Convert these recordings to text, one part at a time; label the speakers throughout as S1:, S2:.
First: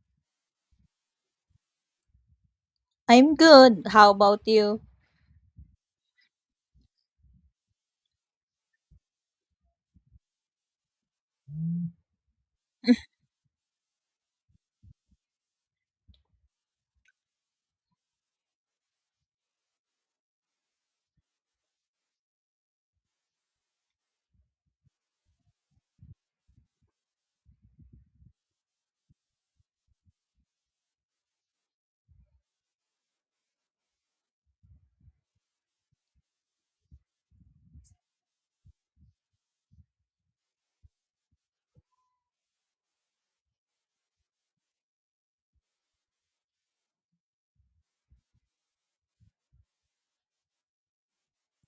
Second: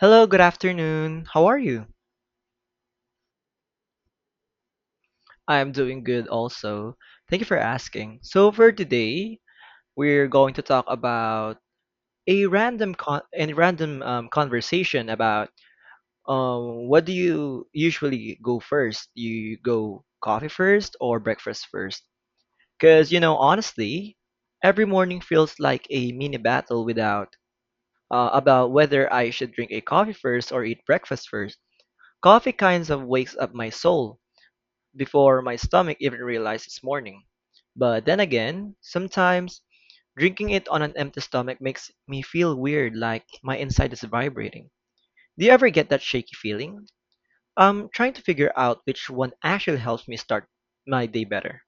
S1: Hello, good afternoon. How are you?
S2: I'm good. How about you?
S1: I'm doing good also. Thank you for asking. So for today, we're going to talk about a random conversation about what do you usually go first? You go coffee first or breakfast first? Because you know, honestly, every morning feels like a mini battle without about whether I should drink a coffee first or eat breakfast first. Coffee kinds of wakes up my soul before my stomach even realized it's morning. But then again, sometimes drinking it on an empty stomach makes me feel weird, like my inside is vibrating. Do you ever get that shaky feeling? I'm trying to figure out which one actually helps me start my day better.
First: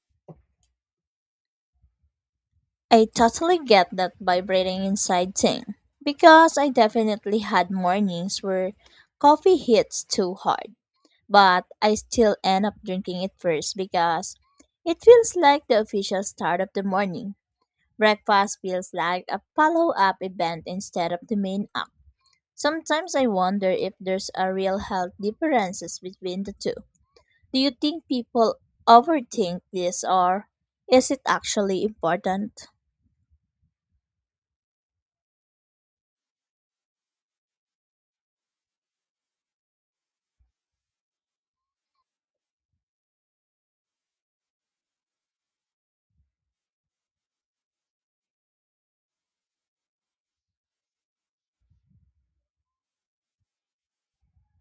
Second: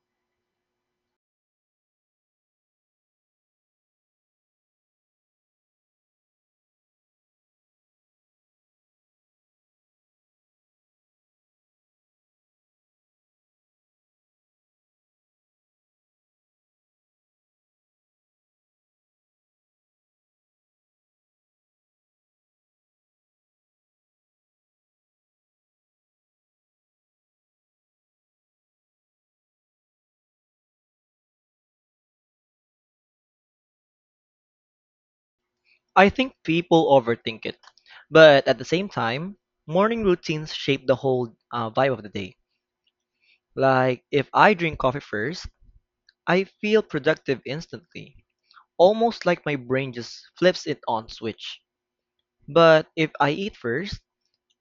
S2: I totally get that vibrating inside thing because I definitely had mornings where coffee hits too hard, but I still end up drinking it first because it feels like the official start of the morning. Breakfast feels like a follow up event instead of the main act. Sometimes I wonder if there's a real health differences between the two. Do you think people overthink this or is it actually important?
S1: I think people overthink it, but at the same time, morning routines shape the whole vibe of the day. Like, if I drink coffee first, I feel productive instantly. Almost like my brain just flips it on switch. But if I eat first,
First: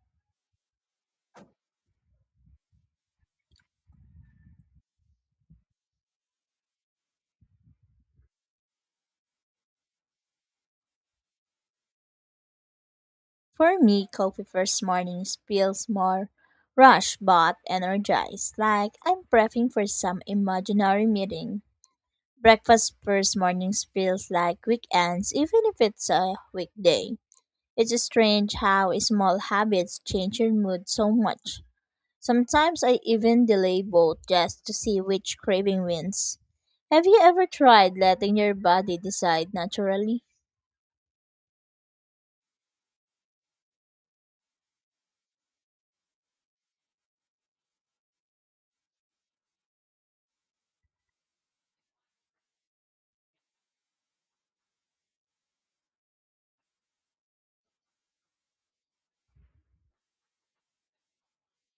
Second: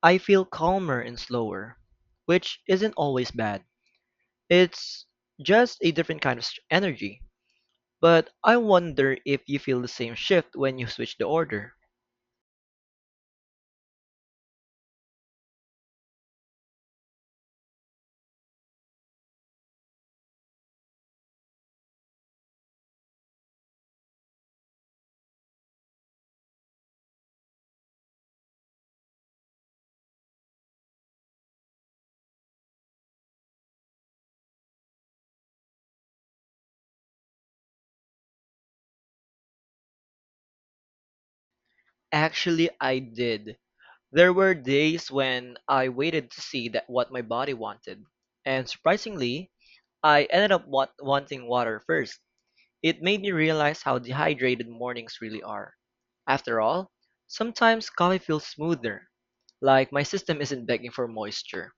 S1: I feel calmer and slower, which isn't always bad. It's just a different kind of energy. But I wonder if you feel the same shift when you switch the order.
S2: For me, coffee first mornings feels more rushed but energized, like I'm prepping for some imaginary meeting. Breakfast first mornings feels like weekends, even if it's a weekday. It's strange how small habits change your mood so much. Sometimes I even delay both just to see which craving wins. Have you ever tried letting your body decide naturally?
S1: Actually, I did. There were days when I waited to see that what my body wanted. And surprisingly, I ended up wanting water first. It made me realize how dehydrated mornings really are. After all, sometimes coffee feels smoother, like my system isn't begging for moisture.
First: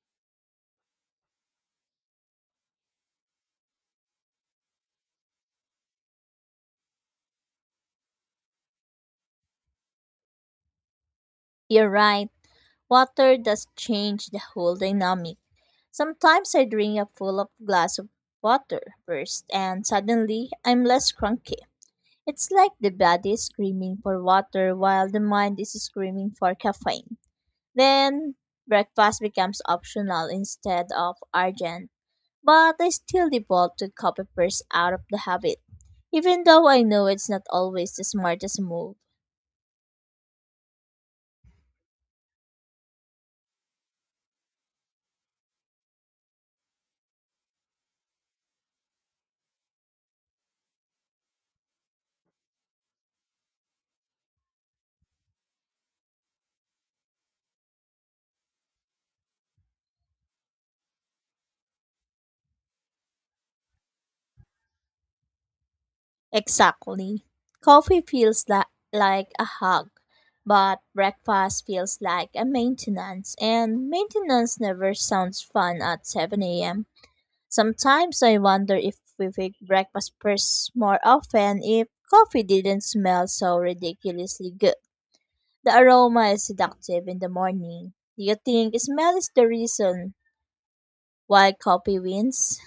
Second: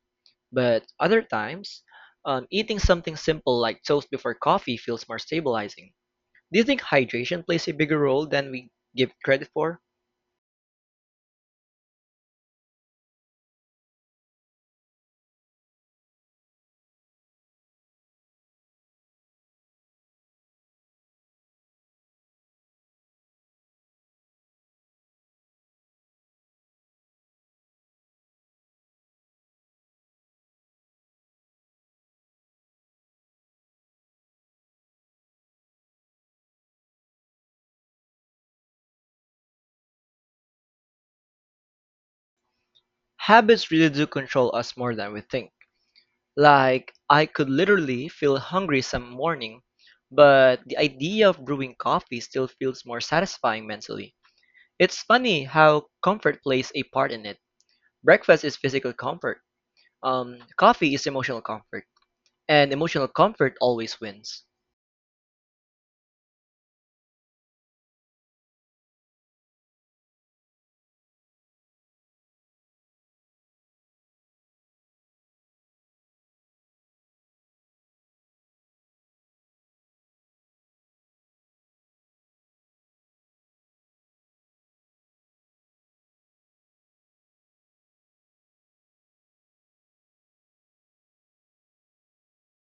S1: But other times, eating something simple like toast before coffee feels more stabilizing. Do you think hydration plays a bigger role than we give it credit for?
S2: You're right, water does change the whole dynamic. Sometimes I drink a full of glass of water first and suddenly I'm less cranky. It's like the body is screaming for water while the mind is screaming for caffeine. Then breakfast becomes optional instead of urgent, but I still default to coffee first out of the habit, even though I know it's not always the smartest move.
S1: Habits really do control us more than we think. Like, I could literally feel hungry some morning, but the idea of brewing coffee still feels more satisfying mentally. It's funny how comfort plays a part in it. Breakfast is physical comfort. Coffee is emotional comfort, and emotional comfort always wins.
S2: Exactly. Coffee feels like a hug, but breakfast feels like a maintenance, and maintenance never sounds fun at 7 a.m. Sometimes I wonder if we pick breakfast first more often if coffee didn't smell so ridiculously good. The aroma is seductive in the morning. Do you think smell is the reason why coffee wins?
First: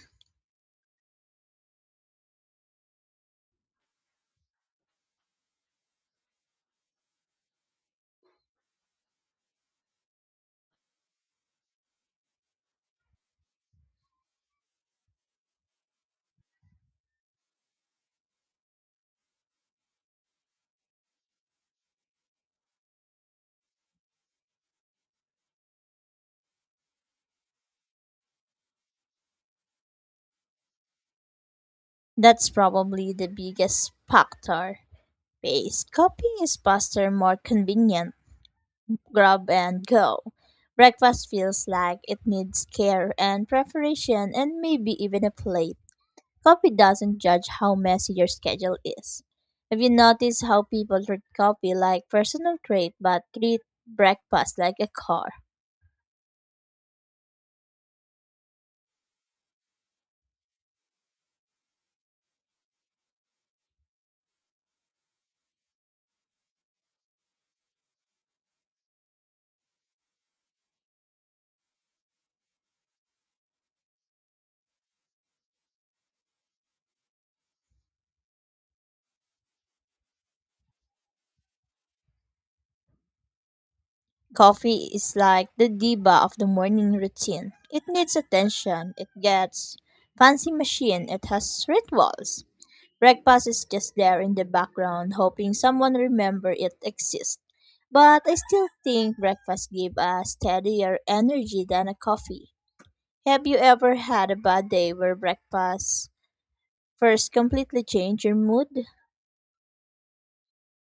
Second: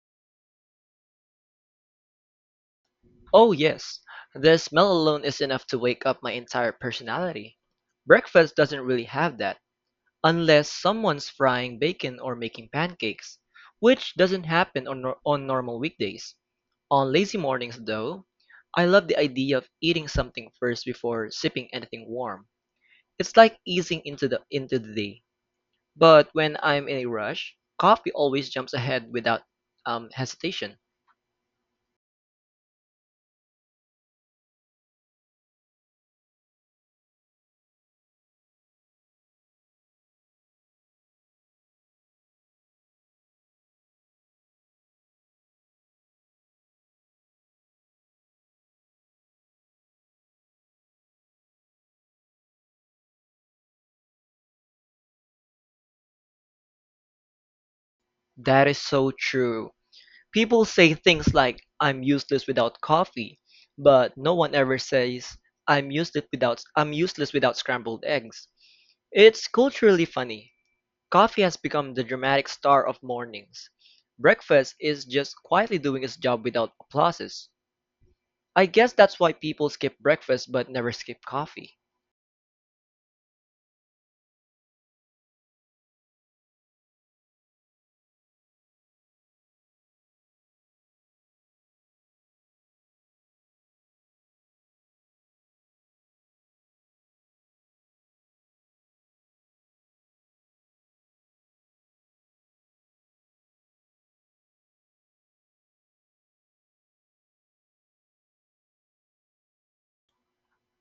S1: Oh yes, the smell alone is enough to wake up my entire personality. Breakfast doesn't really have that, unless someone's frying bacon or making pancakes, which doesn't happen on nor- on normal weekdays. On lazy mornings, though, I love the idea of eating something first before sipping anything warm. It's like easing into the day. But when I'm in a rush, coffee always jumps ahead without hesitation.
S2: That's probably the biggest factor. Pace. Coffee is faster, more convenient. Grab and go. Breakfast feels like it needs care and preparation and maybe even a plate. Coffee doesn't judge how messy your schedule is. Have you noticed how people treat coffee like personal trait but treat breakfast like a car?
S1: That is so true. People say things like, I'm useless without coffee, but no one ever says, I'm useless without scrambled eggs. It's culturally funny. Coffee has become the dramatic star of mornings. Breakfast is just quietly doing its job without applauses. I guess that's why people skip breakfast but never skip coffee.
S2: Coffee is like the diva of the morning routine. It needs attention, it gets fancy machine, it has rituals. Breakfast is just there in the background, hoping someone remember it exists. But I still think breakfast give a steadier energy than a coffee. Have you ever had a bad day where breakfast first completely changed your mood?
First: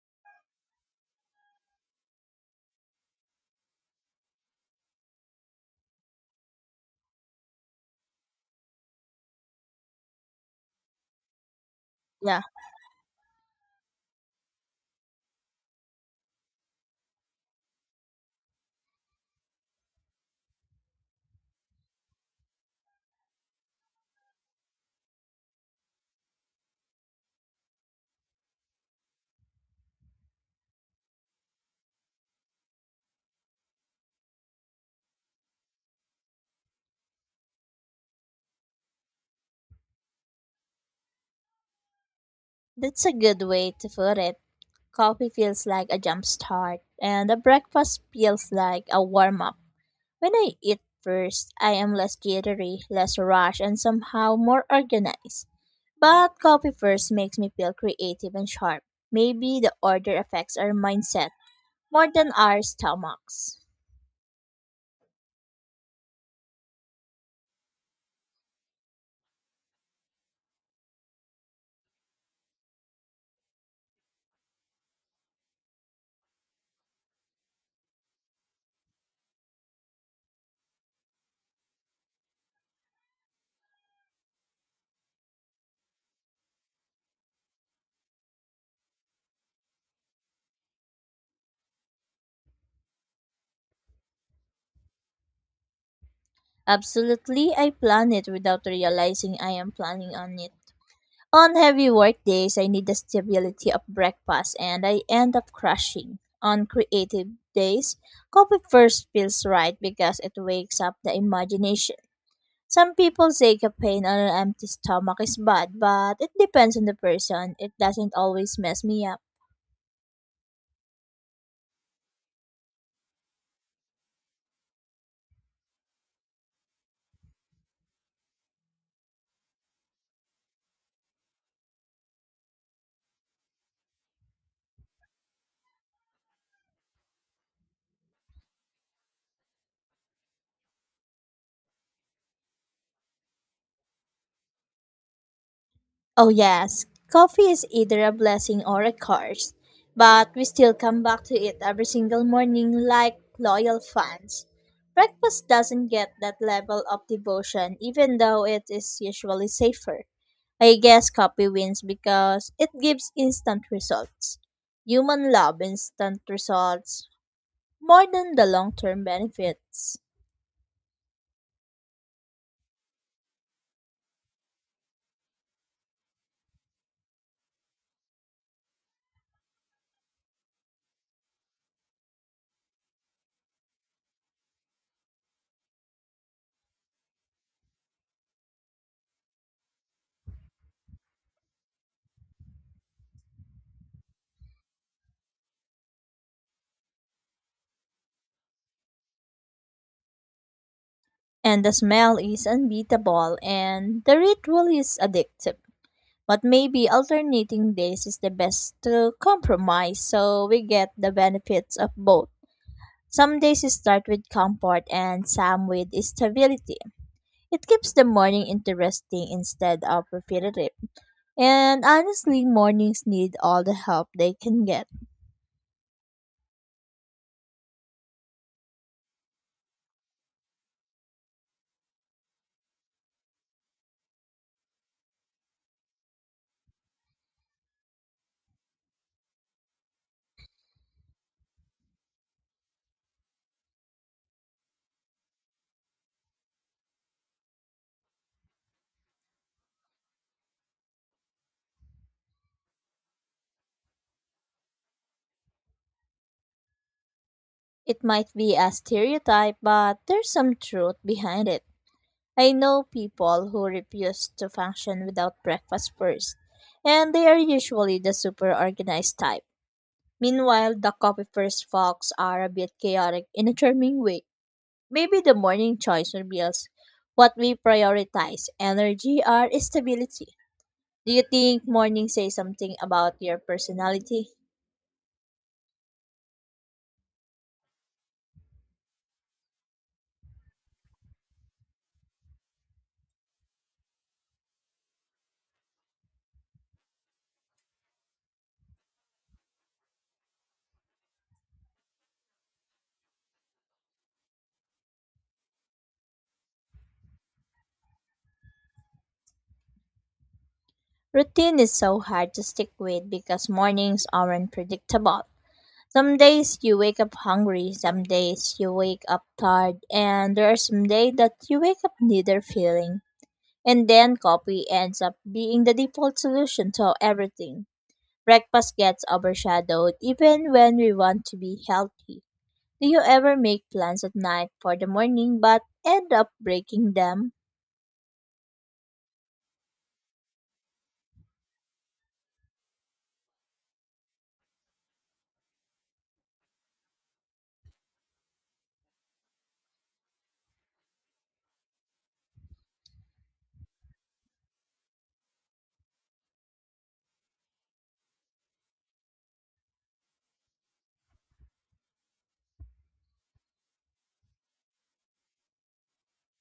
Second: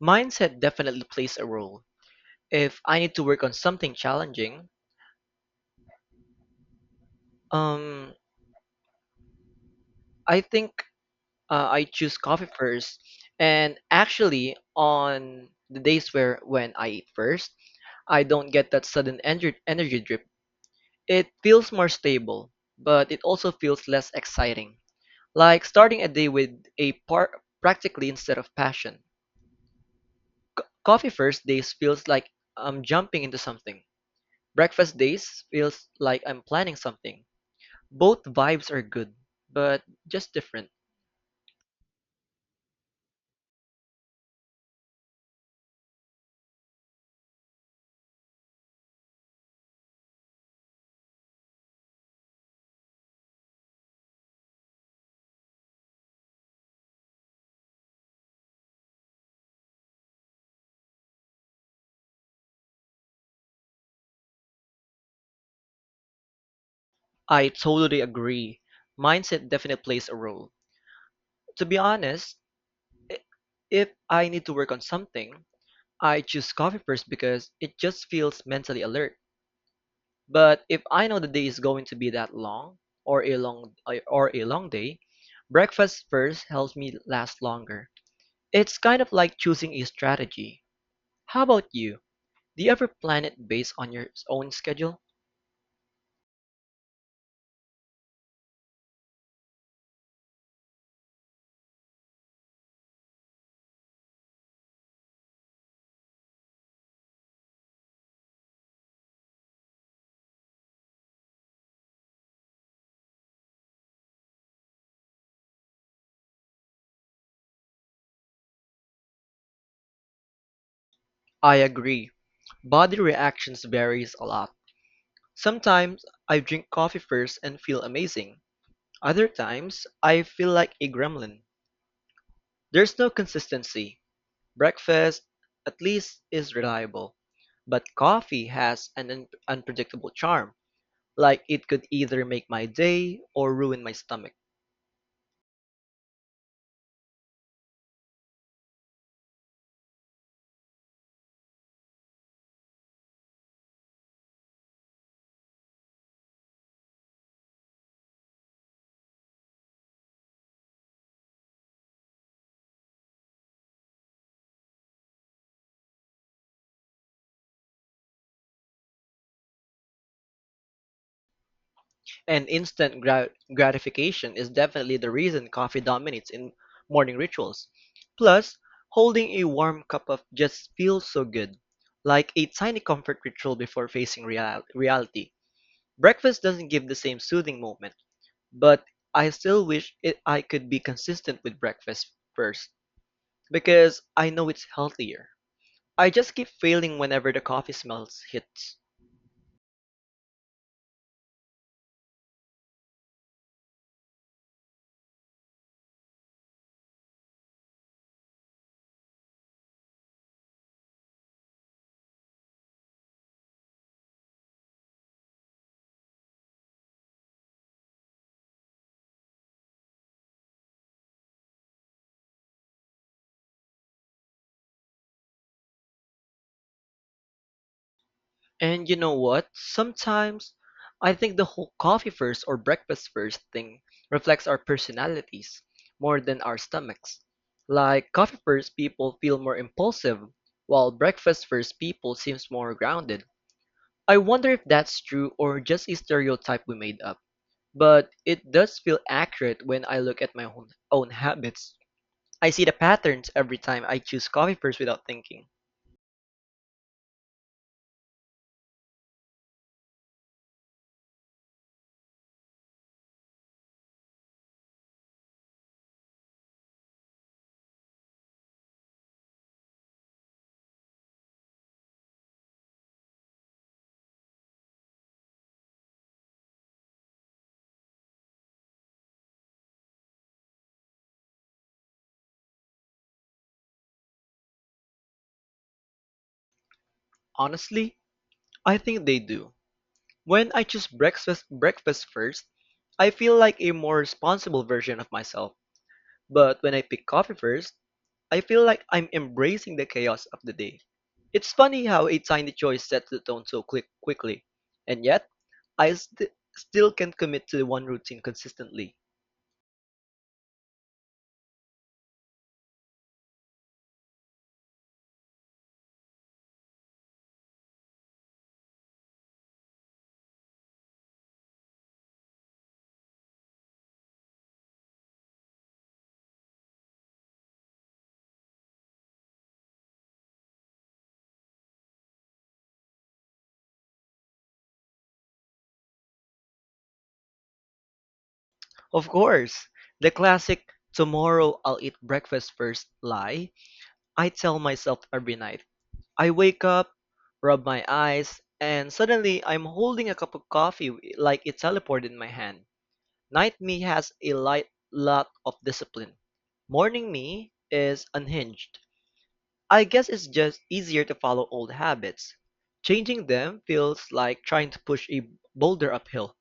S1: Mindset definitely plays a role. If I need to work on something challenging, um, I think I choose
S2: Yeah,
S1: coffee first. And actually, on the days where when I eat first, I don't get that sudden energy drip. It feels more stable, but it also feels less exciting. Like starting a day with a practically instead of passion. Coffee first days feels like I'm jumping into something. Breakfast days feels like I'm planning something. Both vibes are good, but just different.
S2: that's a good way to put it. Coffee feels like a jump start, and the breakfast feels like a warm up. When I eat first, I am less jittery, less rushed, and somehow more organized. But coffee first makes me feel creative and sharp. Maybe the order affects our mindset more than our stomachs.
S1: I totally agree. Mindset definitely plays a role. To be honest, i- if I need to work on something, I choose coffee first because it just feels mentally alert. But if I know the day is going to be that long or a long day, breakfast first helps me last longer. It's kind of like choosing a strategy. How about you? Do you ever plan it based on your own schedule?
S2: Absolutely, I plan it without realizing I am planning on it. On heavy work days, I need the stability of breakfast and I end up crashing. On creative days, coffee first feels right because it wakes up the imagination. Some people say caffeine on an empty stomach is bad, but it depends on the person. It doesn't always mess me up.
S1: I agree. Body reactions varies a lot. Sometimes I drink coffee first and feel amazing. Other times I feel like a gremlin. There's no consistency. Breakfast at least is reliable, but coffee has an unpredictable charm, like it could either make my day or ruin my stomach.
S2: Oh, yes, coffee is either a blessing or a curse, but we still come back to it every single morning like loyal fans. Breakfast doesn't get that level of devotion, even though it is usually safer. I guess coffee wins because it gives instant results. Human love instant results more than the long term benefits.
S1: And instant gratification is definitely the reason coffee dominates in morning rituals. Plus, holding a warm cup of just feels so good, like a tiny comfort ritual before facing reality. Breakfast doesn't give the same soothing moment, but I still wish I could be consistent with breakfast first because I know it's healthier. I just keep failing whenever the coffee smells hits.
S2: And the smell is unbeatable, and the ritual is addictive. But maybe alternating days is the best to compromise so we get the benefits of both. Some days you start with comfort and some with stability. It keeps the morning interesting instead of repetitive. And honestly, mornings need all the help they can get.
S1: And you know what? Sometimes I think the whole coffee first or breakfast first thing reflects our personalities more than our stomachs. Like coffee first people feel more impulsive, while breakfast first people seems more grounded. I wonder if that's true or just a stereotype we made up. But it does feel accurate when I look at my own habits. I see the patterns every time I choose coffee first without thinking.
S2: It might be a stereotype, but there's some truth behind it. I know people who refuse to function without breakfast first, and they are usually the super organized type. Meanwhile, the coffee first folks are a bit chaotic in a charming way. Maybe the morning choice reveals what we prioritize energy or stability. Do you think morning says something about your personality?
S1: Honestly, I think they do. When I choose breakfast first, I feel like a more responsible version of myself. But when I pick coffee first, I feel like I'm embracing the chaos of the day. It's funny how a tiny choice sets the tone so quickly, and yet I still can not commit to one routine consistently.
S2: Routine is so hard to stick with because mornings aren't predictable. Some days you wake up hungry, some days you wake up tired, and there are some days that you wake up neither feeling. And then coffee ends up being the default solution to everything. Breakfast gets overshadowed even when we want to be healthy. Do you ever make plans at night for the morning but end up breaking them?
S1: Of course, the classic "tomorrow I'll eat breakfast first" lie I tell myself every night. I wake up, rub my eyes, and suddenly I'm holding a cup of coffee like it teleported in my hand. Night me has a light lot of discipline. Morning me is unhinged. I guess it's just easier to follow old habits. Changing them feels like trying to push a boulder uphill.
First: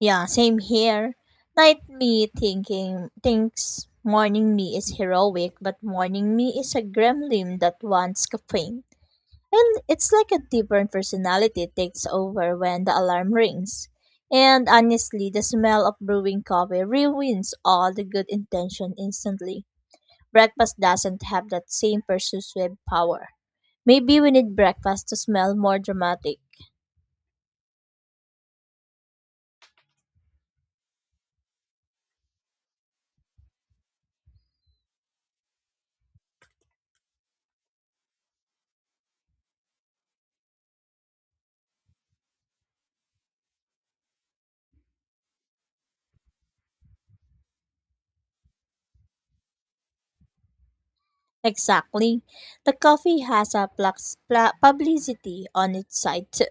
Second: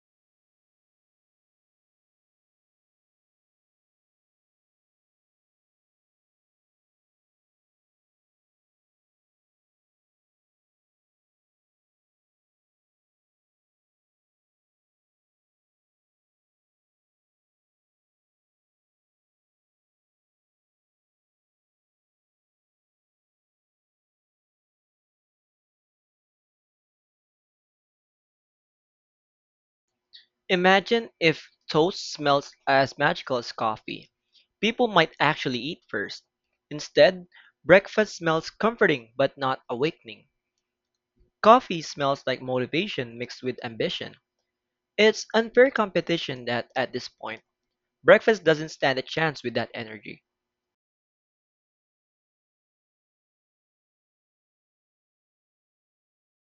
S2: Yeah, same here. Night me thinking thinks morning me is heroic, but morning me is a gremlin that wants caffeine. And it's like a different personality takes over when the alarm rings. And honestly, the smell of brewing coffee ruins all the good intention instantly. Breakfast doesn't have that same persuasive power. Maybe we need breakfast to smell more dramatic.
S1: Imagine if toast smells as magical as coffee. People might actually eat first. Instead, breakfast smells comforting but not awakening. Coffee smells like motivation mixed with ambition. It's unfair competition that, at this point, breakfast doesn't stand a chance with that energy.
S2: Exactly. The coffee has a publicity on its side too.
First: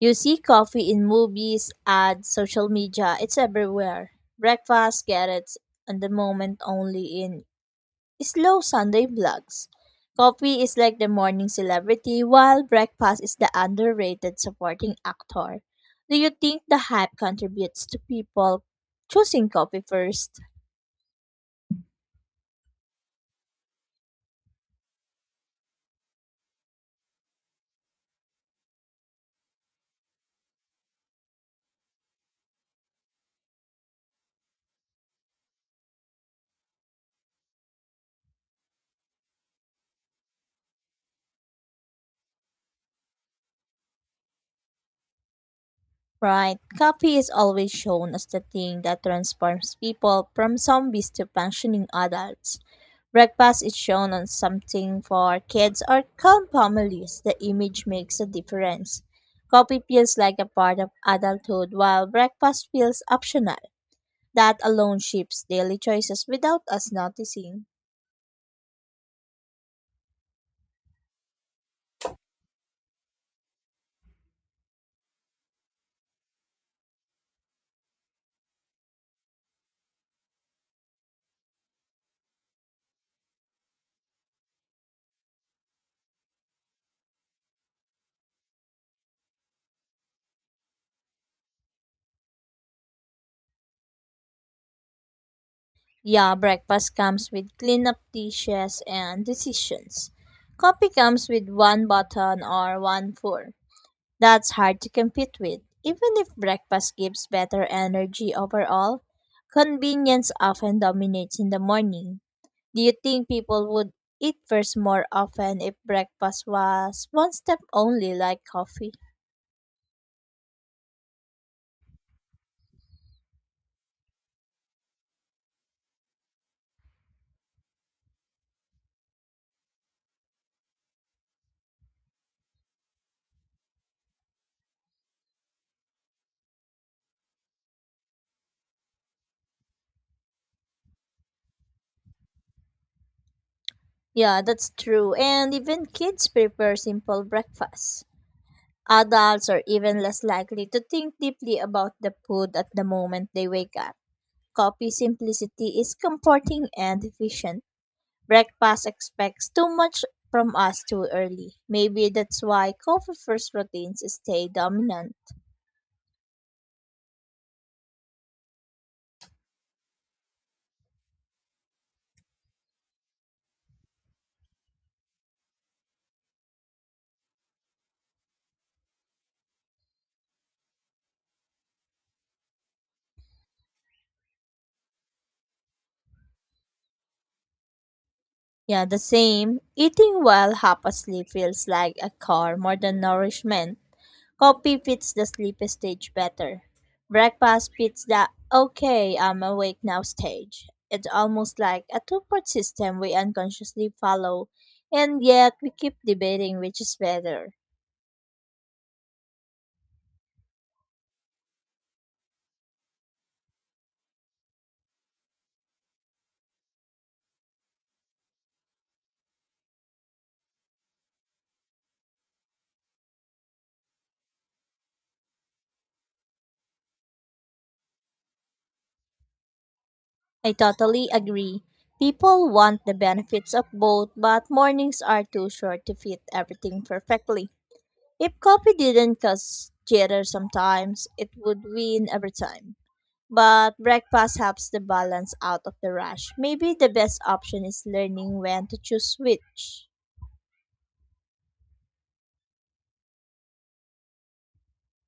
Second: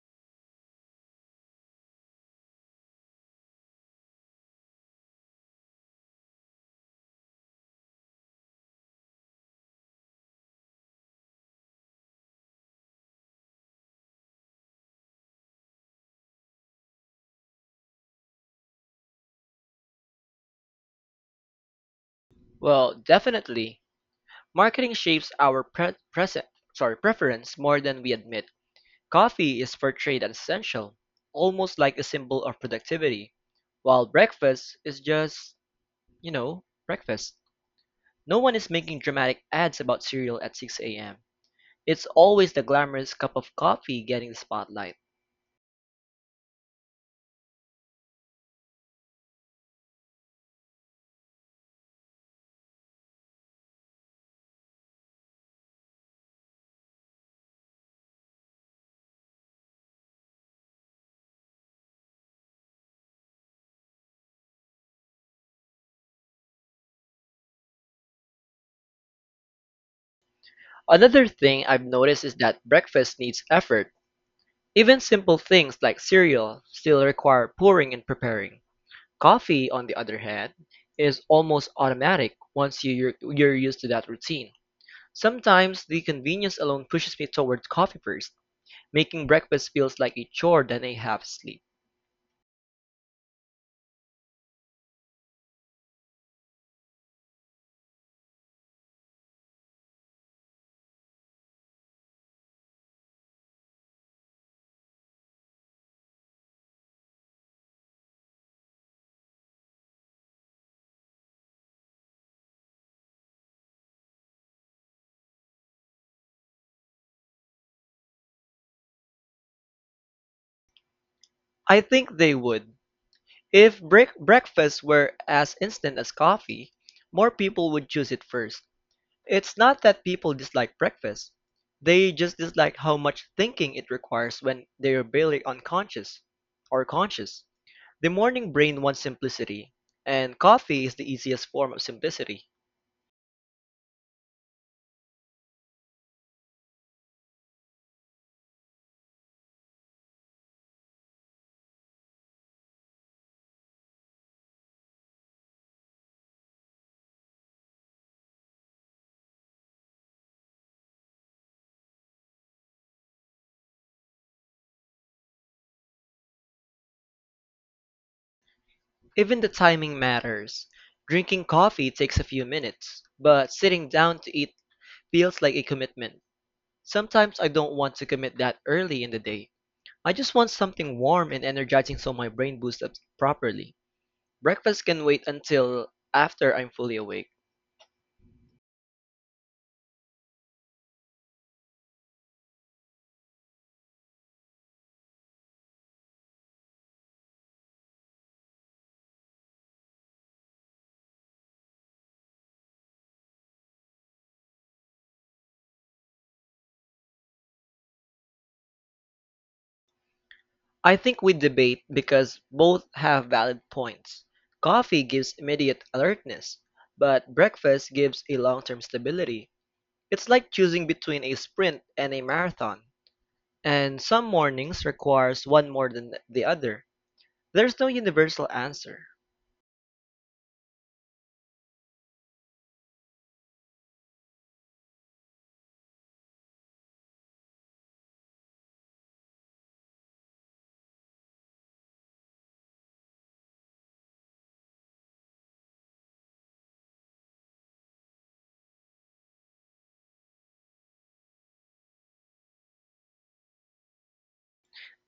S2: You see coffee in movies, ads, social media, it's everywhere. Breakfast gets it, and the moment only in slow Sunday vlogs. Coffee is like the morning celebrity, while breakfast is the underrated supporting actor. Do you think the hype contributes to people choosing coffee first?
S1: Well, definitely, marketing shapes our preference more than we admit. Coffee is portrayed as essential, almost like a symbol of productivity, while breakfast is just, breakfast. No one is making dramatic ads about cereal at 6 a.m. It's always the glamorous cup of coffee getting the spotlight.
S2: Right, coffee is always shown as the thing that transforms people from zombies to functioning adults. Breakfast is shown as something for kids or calm families. The image makes a difference. Coffee feels like a part of adulthood, while breakfast feels optional. That alone shapes daily choices without us noticing.
S1: Another thing I've noticed is that breakfast needs effort. Even simple things like cereal still require pouring and preparing. Coffee, on the other hand, is almost automatic once you're used to that routine. Sometimes the convenience alone pushes me towards coffee first, making breakfast feels like a chore than a half sleep.
S2: Yeah, breakfast comes with cleanup dishes and decisions. Coffee comes with one button or one fork. That's hard to compete with. Even if breakfast gives better energy overall, convenience often dominates in the morning. Do you think people would eat first more often if breakfast was one step only like coffee?
S1: I think they would. If breakfast were as instant as coffee, more people would choose it first. It's not that people dislike breakfast. They just dislike how much thinking it requires when they're barely unconscious or conscious. The morning brain wants simplicity, and coffee is the easiest form of simplicity.
S2: Yeah, that's true. And even kids prefer simple breakfasts. Adults are even less likely to think deeply about the food at the moment they wake up. Coffee simplicity is comforting and efficient. Breakfast expects too much from us too early. Maybe that's why coffee first routines stay dominant.
S1: Even the timing matters. Drinking coffee takes a few minutes, but sitting down to eat feels like a commitment. Sometimes I don't want to commit that early in the day. I just want something warm and energizing so my brain boosts up properly. Breakfast can wait until after I'm fully awake.
S2: Yeah, the same. Eating while half asleep feels like a chore more than nourishment. Coffee fits the sleepy stage better. Breakfast fits the okay, I'm awake now stage. It's almost like a two-part system we unconsciously follow, and yet we keep debating which is better.
S1: I think we debate because both have valid points. Coffee gives immediate alertness, but breakfast gives a long term stability. It's like choosing between a sprint and a marathon. And some mornings requires one more than the other. There's no universal answer.
S2: I totally agree. People want the benefits of both, but mornings are too short to fit everything perfectly. If coffee didn't cause jitter sometimes, it would win every time, but breakfast helps the balance out of the rush. Maybe the best option is learning when to choose which.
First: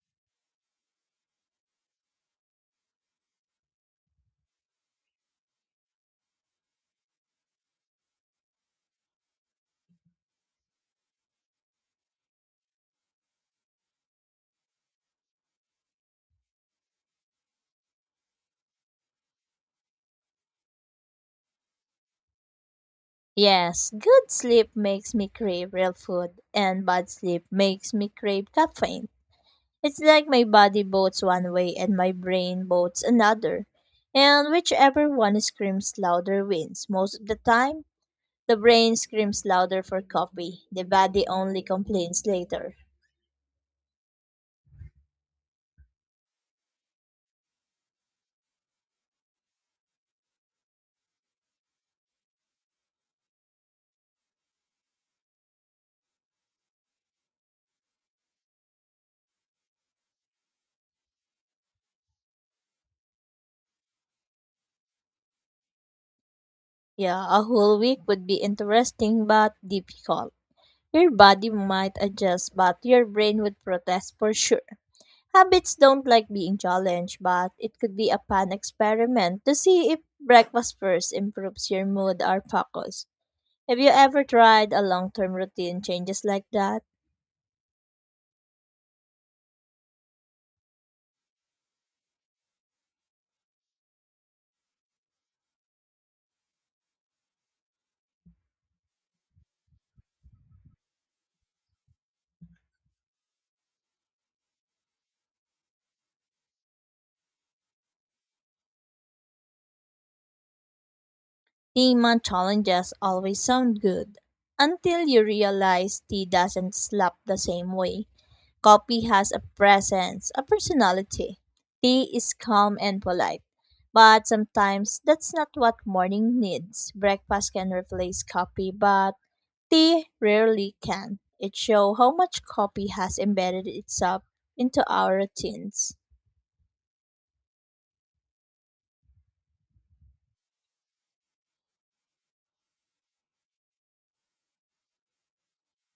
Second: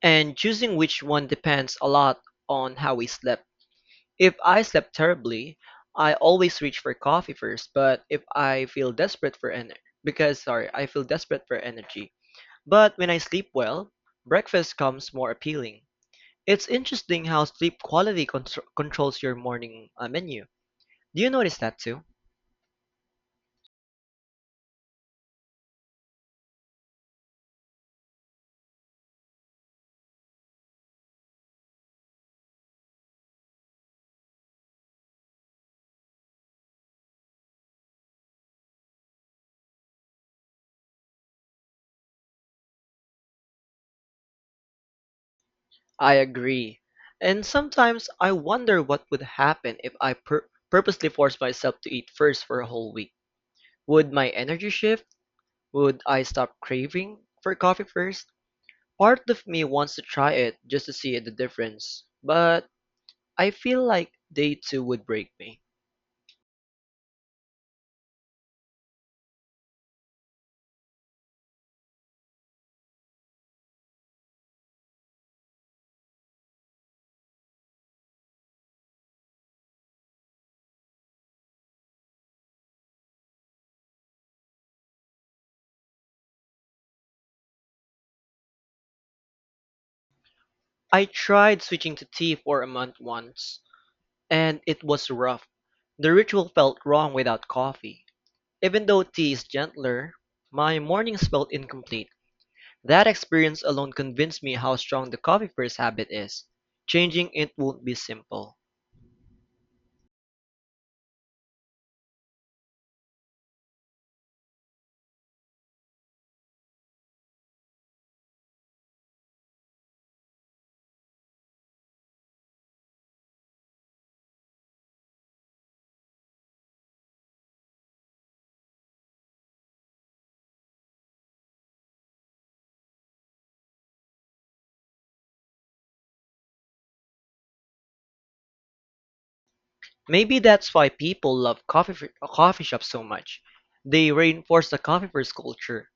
S1: And choosing which one depends a lot on how we slept. If I slept terribly, I always reach for coffee first, but if I feel desperate for energy, because sorry, I feel desperate for energy. But when I sleep well, breakfast comes more appealing. It's interesting how sleep quality controls your morning menu. Do you notice that too?
S2: Yes, good sleep makes me crave real food, and bad sleep makes me crave caffeine. It's like my body votes one way and my brain votes another. And whichever one screams louder wins. Most of the time, the brain screams louder for coffee. The body only complains later.
S1: I agree. And sometimes I wonder what would happen if I purposely forced myself to eat first for a whole week. Would my energy shift? Would I stop craving for coffee first? Part of me wants to try it just to see the difference, but I feel like day two would break me.
S2: Yeah, a whole week would be interesting but difficult. Your body might adjust, but your brain would protest for sure. Habits don't like being challenged, but it could be a fun experiment to see if breakfast first improves your mood or focus. Have you ever tried a long term routine changes like that?
S1: I tried switching to tea for a month once, and it was rough. The ritual felt wrong without coffee. Even though tea is gentler, my mornings felt incomplete. That experience alone convinced me how strong the coffee first habit is. Changing it won't be simple.
S2: Tea month challenges always sound good until you realize tea doesn't slap the same way. Coffee has a presence, a personality. Tea is calm and polite. But sometimes that's not what morning needs. Breakfast can replace coffee, but tea rarely can. It shows how much coffee has embedded itself into our routines.
S1: Maybe that's why people love coffee shops so much. They reinforce the coffee first culture.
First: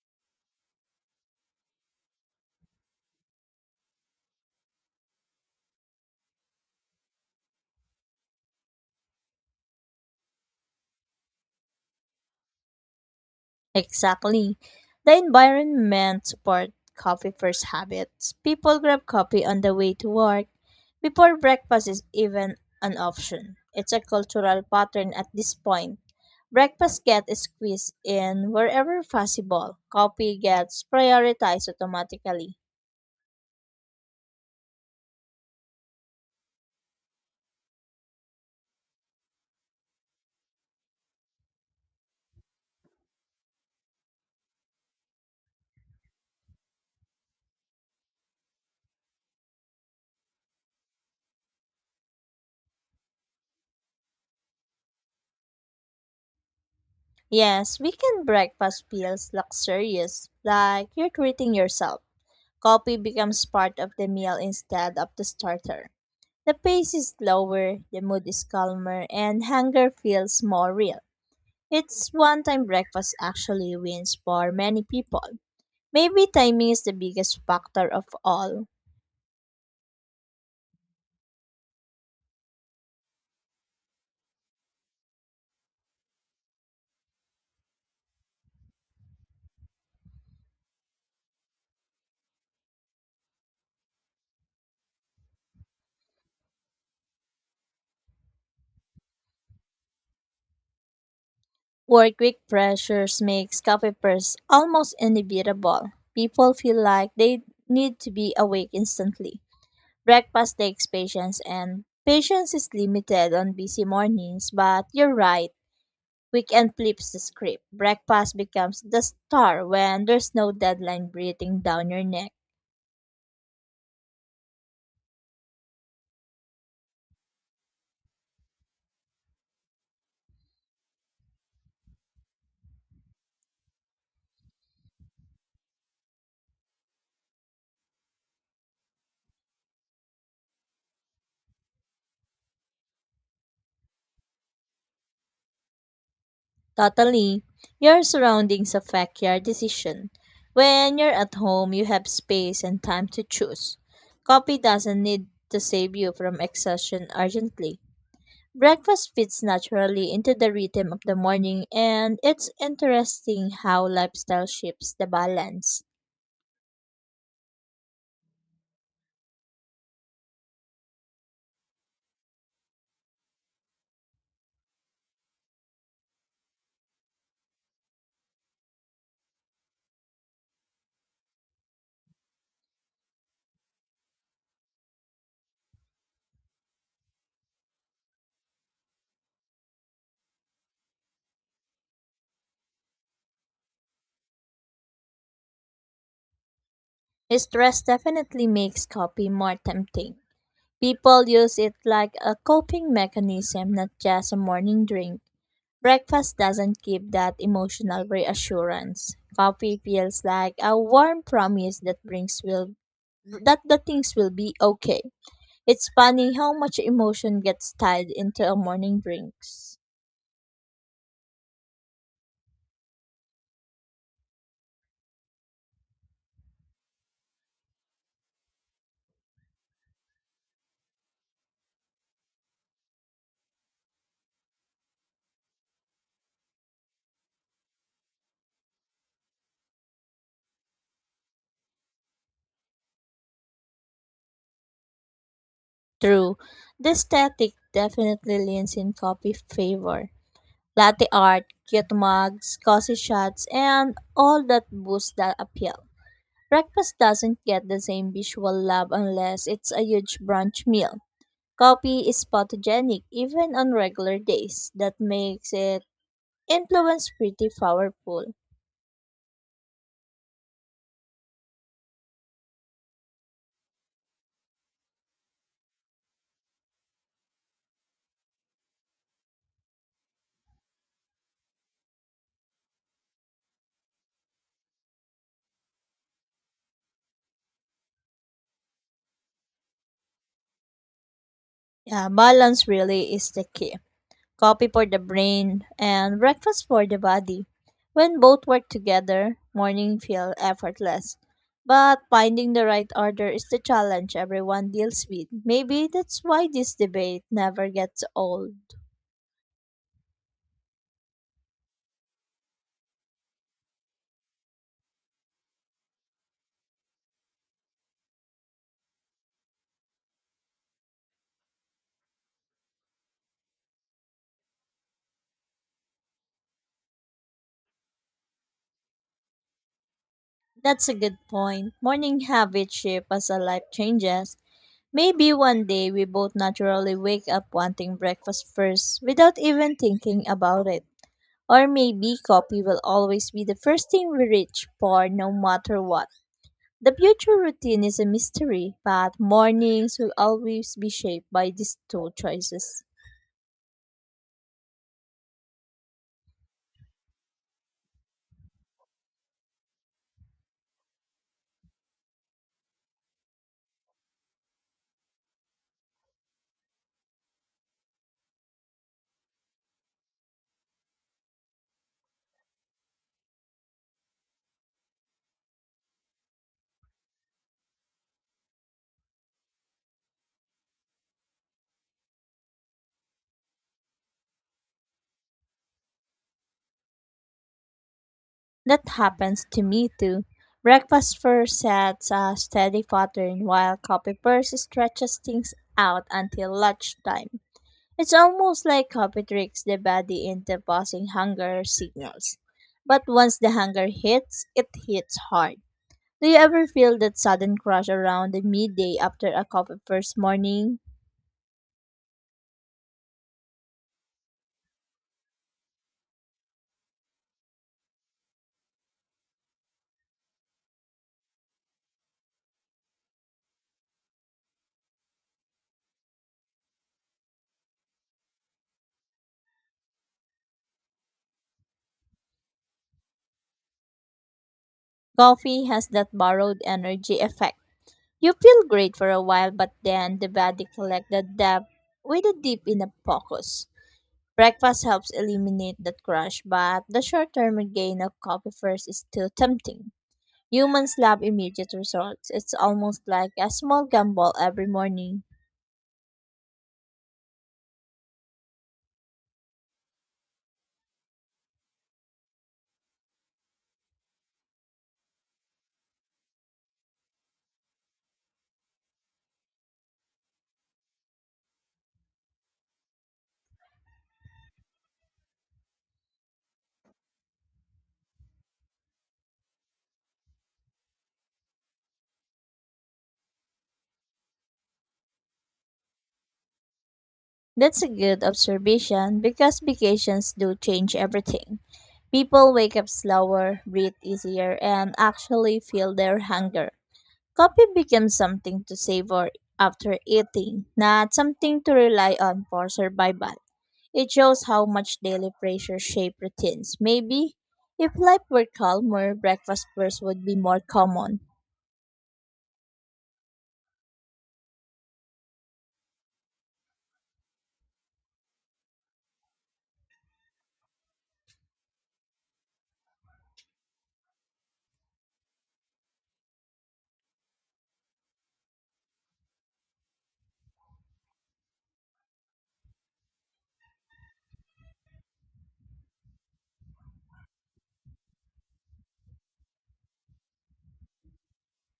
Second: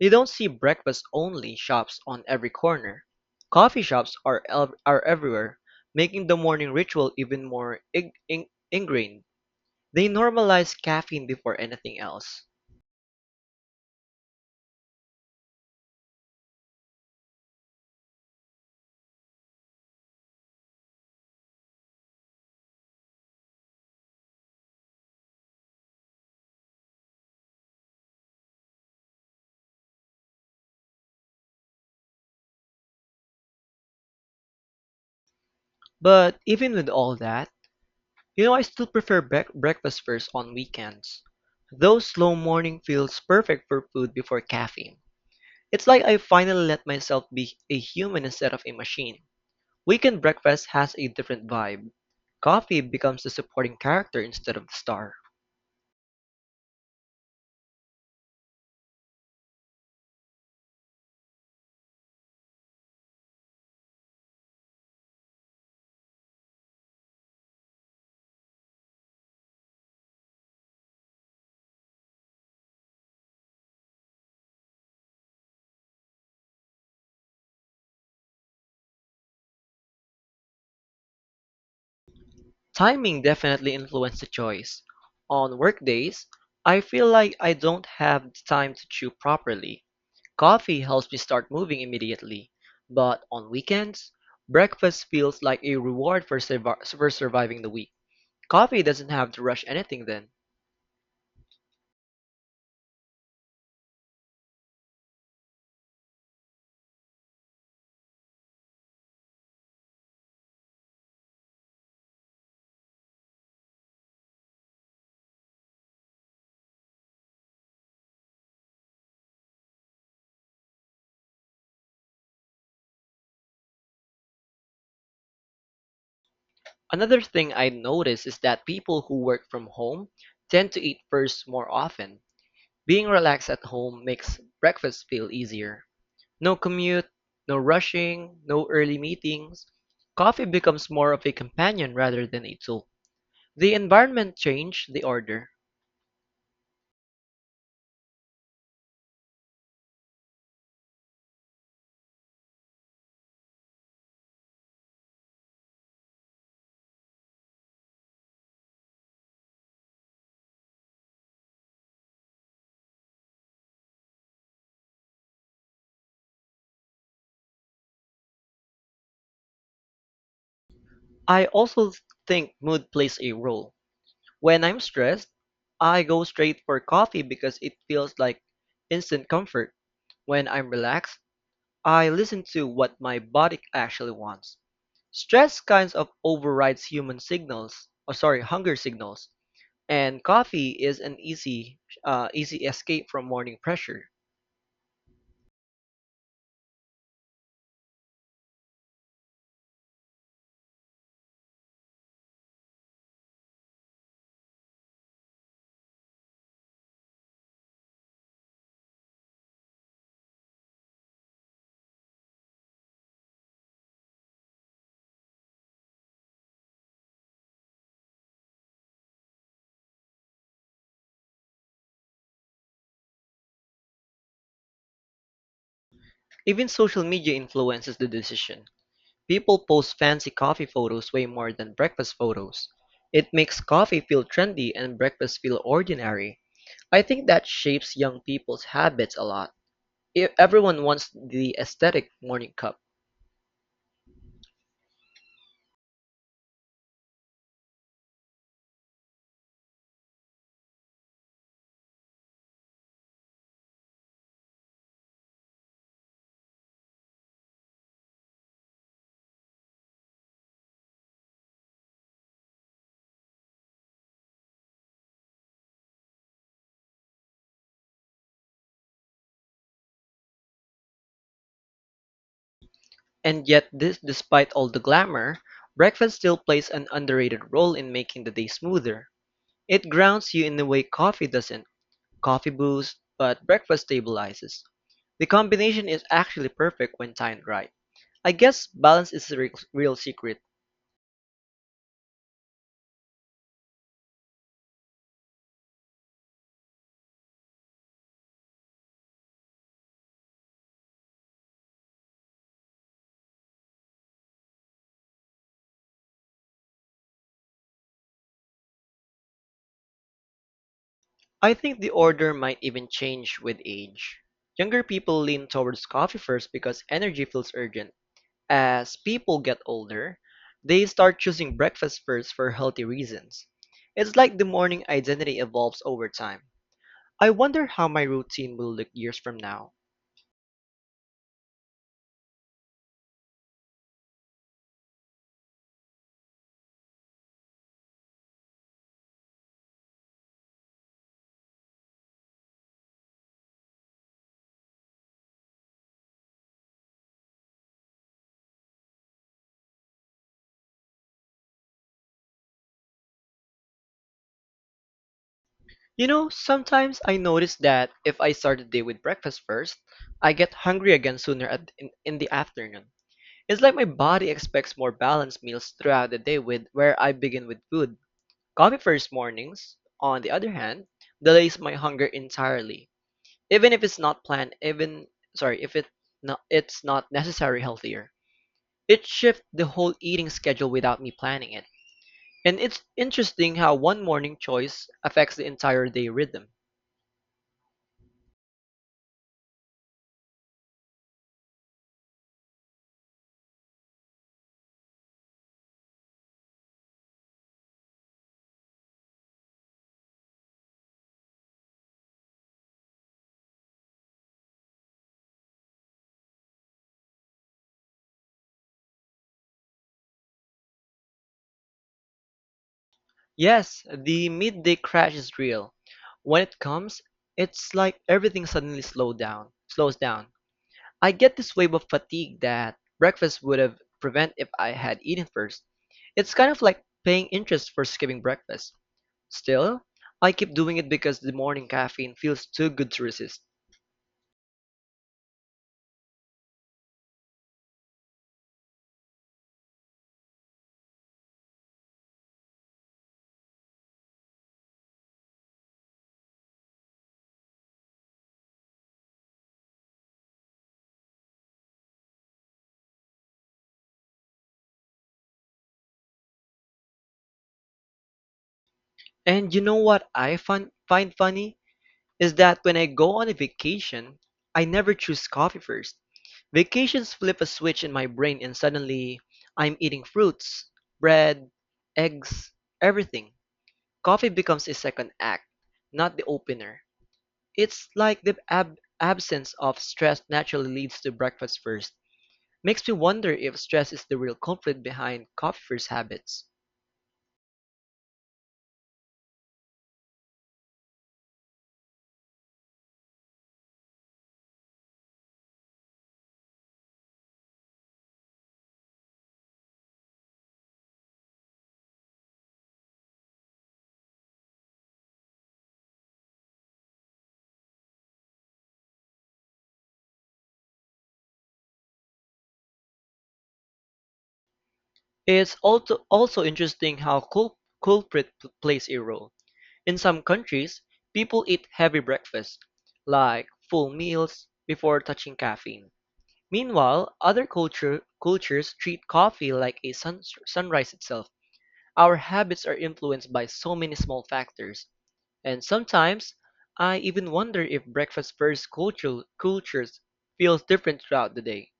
S1: You don't see breakfast-only shops on every corner. Coffee shops are everywhere, making the morning ritual even more ingrained. They normalize caffeine before anything else.
S2: Exactly. The environment support coffee first habits. People grab coffee on the way to work before breakfast is even an option. It's a cultural pattern at this point. Breakfast gets squeezed in wherever possible. Coffee gets prioritized automatically.
S1: But even with all that, you know I still prefer breakfast first on weekends. Those slow morning feels perfect for food before caffeine. It's like I finally let myself be a human instead of a machine. Weekend breakfast has a different vibe. Coffee becomes the supporting character instead of the star.
S2: Yes, weekend breakfast feels luxurious, like you're treating yourself. Coffee becomes part of the meal instead of the starter. The pace is slower, the mood is calmer, and hunger feels more real. It's one time breakfast actually wins for many people. Maybe timing is the biggest factor of all.
S1: Timing definitely influenced the choice. On workdays, I feel like I don't have the time to chew properly. Coffee helps me start moving immediately, but on weekends, breakfast feels like a reward for surviving the week. Coffee doesn't have to rush anything then.
S2: Work week pressures makes coffee first almost inevitable. People feel like they need to be awake instantly. Breakfast takes patience and patience is limited on busy mornings, but you're right. Weekend flips the script. Breakfast becomes the star when there's no deadline breathing down your neck.
S1: Another thing I notice is that people who work from home tend to eat first more often. Being relaxed at home makes breakfast feel easier. No commute, no rushing, no early meetings. Coffee becomes more of a companion rather than a tool. The environment changed the order.
S2: Totally, your surroundings affect your decision. When you're at home, you have space and time to choose. Coffee doesn't need to save you from exhaustion urgently. Breakfast fits naturally into the rhythm of the morning, and it's interesting how lifestyle shifts the balance.
S1: I also think mood plays a role. When I'm stressed, I go straight for coffee because it feels like instant comfort. When I'm relaxed, I listen to what my body actually wants. Stress kinds of overrides human signals, or sorry, hunger signals. And coffee is an easy, easy escape from morning pressure.
S2: Stress definitely makes coffee more tempting. People use it like a coping mechanism, not just a morning drink. Breakfast doesn't give that emotional reassurance. Coffee feels like a warm promise that brings will that the things will be okay. It's funny how much emotion gets tied into a morning drinks.
S1: Even social media influences the decision. People post fancy coffee photos way more than breakfast photos. It makes coffee feel trendy and breakfast feel ordinary. I think that shapes young people's habits a lot. Everyone wants the aesthetic morning cup.
S2: True, the aesthetic definitely leans in coffee favor. Latte art, cute mugs, cozy shots, and all that boosts the appeal. Breakfast doesn't get the same visual love unless it's a huge brunch meal. Coffee is photogenic even on regular days. That makes it influence pretty powerful.
S1: And yet this despite all the glamour, breakfast still plays an underrated role in making the day smoother. It grounds you in the way coffee doesn't. Coffee boosts, but breakfast stabilizes. The combination is actually perfect when timed right. I guess balance is the real secret.
S2: Yeah, balance really is the key. Coffee for the brain and breakfast for the body. When both work together, morning feel effortless. But finding the right order is the challenge everyone deals with. Maybe that's why this debate never gets old.
S1: I think the order might even change with age. Younger people lean towards coffee first because energy feels urgent. As people get older, they start choosing breakfast first for healthy reasons. It's like the morning identity evolves over time. I wonder how my routine will look years from now.
S2: That's a good point. Morning habits shape as our life changes. Maybe one day we both naturally wake up wanting breakfast first without even thinking about it. Or maybe coffee will always be the first thing we reach for no matter what. The future routine is a mystery, but mornings will always be shaped by these two choices.
S1: You know, sometimes I notice that if I start the day with breakfast first, I get hungry again sooner in the afternoon. It's like my body expects more balanced meals throughout the day with where I begin with food. Coffee first mornings, on the other hand, delays my hunger entirely. Even if it's not planned, even sorry, if it not, it's not necessarily healthier. It shifts the whole eating schedule without me planning it. And it's interesting how one morning choice affects the entire day rhythm.
S2: That happens to me too. Breakfast first sets a steady pattern while coffee first stretches things out until lunchtime. It's almost like coffee tricks the body into pausing hunger signals. But once the hunger hits, it hits hard. Do you ever feel that sudden crush around the midday after a coffee first morning?
S1: Yes, the midday crash is real. When it comes, it's like everything slows down. I get this wave of fatigue that breakfast would have prevent if I had eaten first. It's kind of like paying interest for skipping breakfast. Still, I keep doing it because the morning caffeine feels too good to resist.
S2: Coffee has that borrowed energy effect. You feel great for a while, but then the body collects the debt with a dip in the focus. Breakfast helps eliminate that crush, but the short-term gain of coffee first is too tempting. Humans love immediate results. It's almost like a small gamble every morning.
S1: And you know what I find funny? Is that when I go on a vacation, I never choose coffee first. Vacations flip a switch in my brain and suddenly I'm eating fruits, bread, eggs, everything. Coffee becomes a second act, not the opener. It's like the absence of stress naturally leads to breakfast first. Makes me wonder if stress is the real culprit behind coffee first habits.
S2: That's a good observation because vacations do change everything. People wake up slower, breathe easier, and actually feel their hunger. Coffee became something to savor after eating, not something to rely on for survival. It shows how much daily pressure shape routines. Maybe if life were calmer, breakfast first would be more common.
S1: It's also interesting how plays a role. In some countries, people eat heavy breakfasts, like full meals, before touching caffeine. Meanwhile, cultures treat coffee like a sunrise itself. Our habits are influenced by so many small factors, and sometimes I even wonder if breakfast first cultures feels different throughout the day.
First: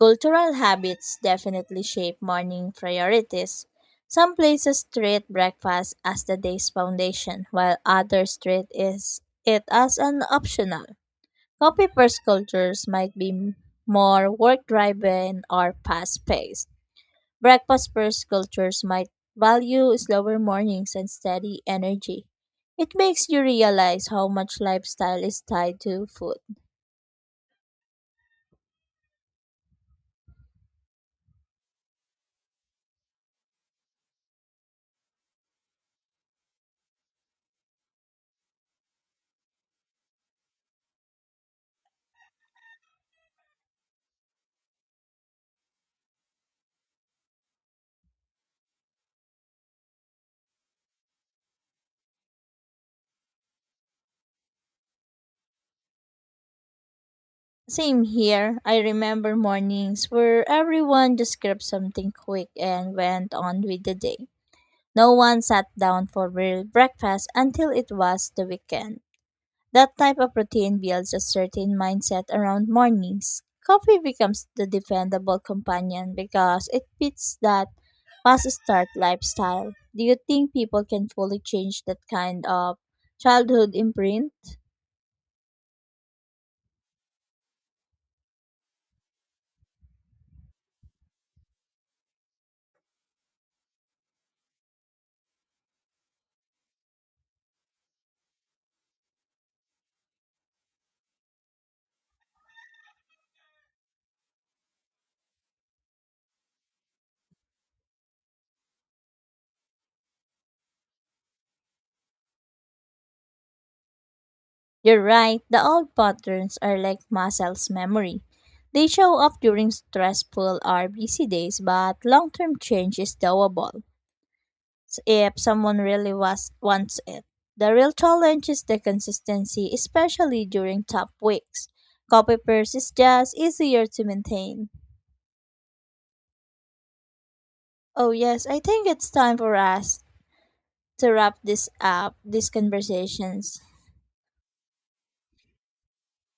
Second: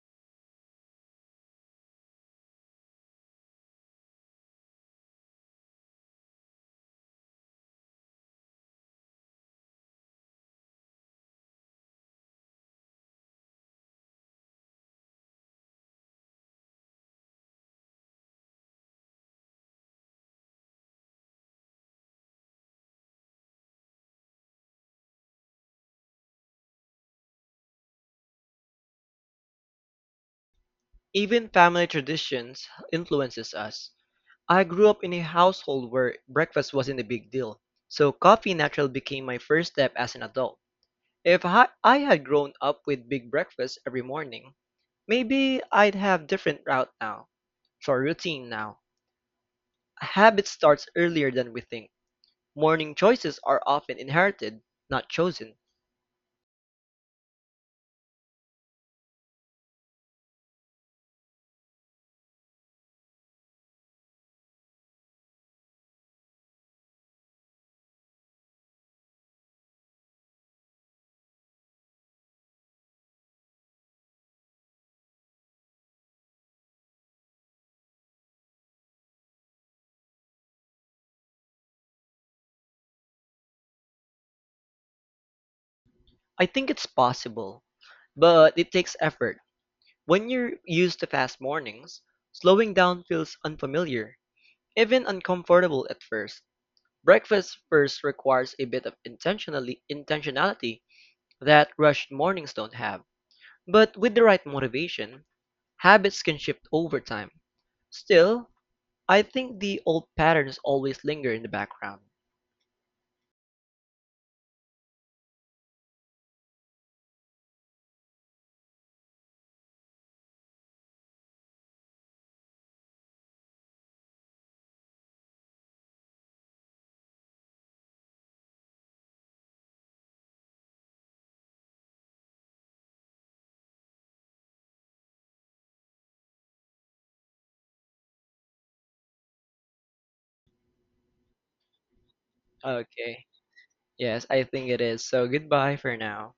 S2: Cultural habits definitely shape morning priorities. Some places treat breakfast as the day's foundation, while others treat it as an optional. Copy first cultures might be more work driven or fast paced. Breakfast first cultures might value slower mornings and steady energy. It makes you realize how much lifestyle is tied to food.
S1: Even family traditions influences us. I grew up in a household where breakfast wasn't a big deal, so coffee naturally became my first step as an adult. If I had grown up with big breakfast every morning, maybe I'd have different route now. For routine now, a habit starts earlier than we think. Morning choices are often inherited, not chosen.
S2: Same here. I remember mornings where everyone just grabbed something quick and went on with the day. No one sat down for real breakfast until it was the weekend. That type of routine builds a certain mindset around mornings. Coffee becomes the dependable companion because it fits that fast start lifestyle. Do you think people can fully change that kind of childhood imprint?
S1: I think it's possible, but it takes effort. When you're used to fast mornings, slowing down feels unfamiliar, even uncomfortable at first. Breakfast first requires a bit of intentionally intentionality that rushed mornings don't have. But with the right motivation, habits can shift over time. Still, I think the old patterns always linger in the background.
S2: You're right, the old patterns are like muscles memory. They show up during stressful or busy days, but long term change is doable if someone really wants it. The real challenge is the consistency, especially during tough weeks. Copy paste is just easier to maintain. Oh, yes, I think it's time for us to wrap this up, these
S1: Okay.
S2: conversations.
S1: Yes, I think it is. So goodbye for now.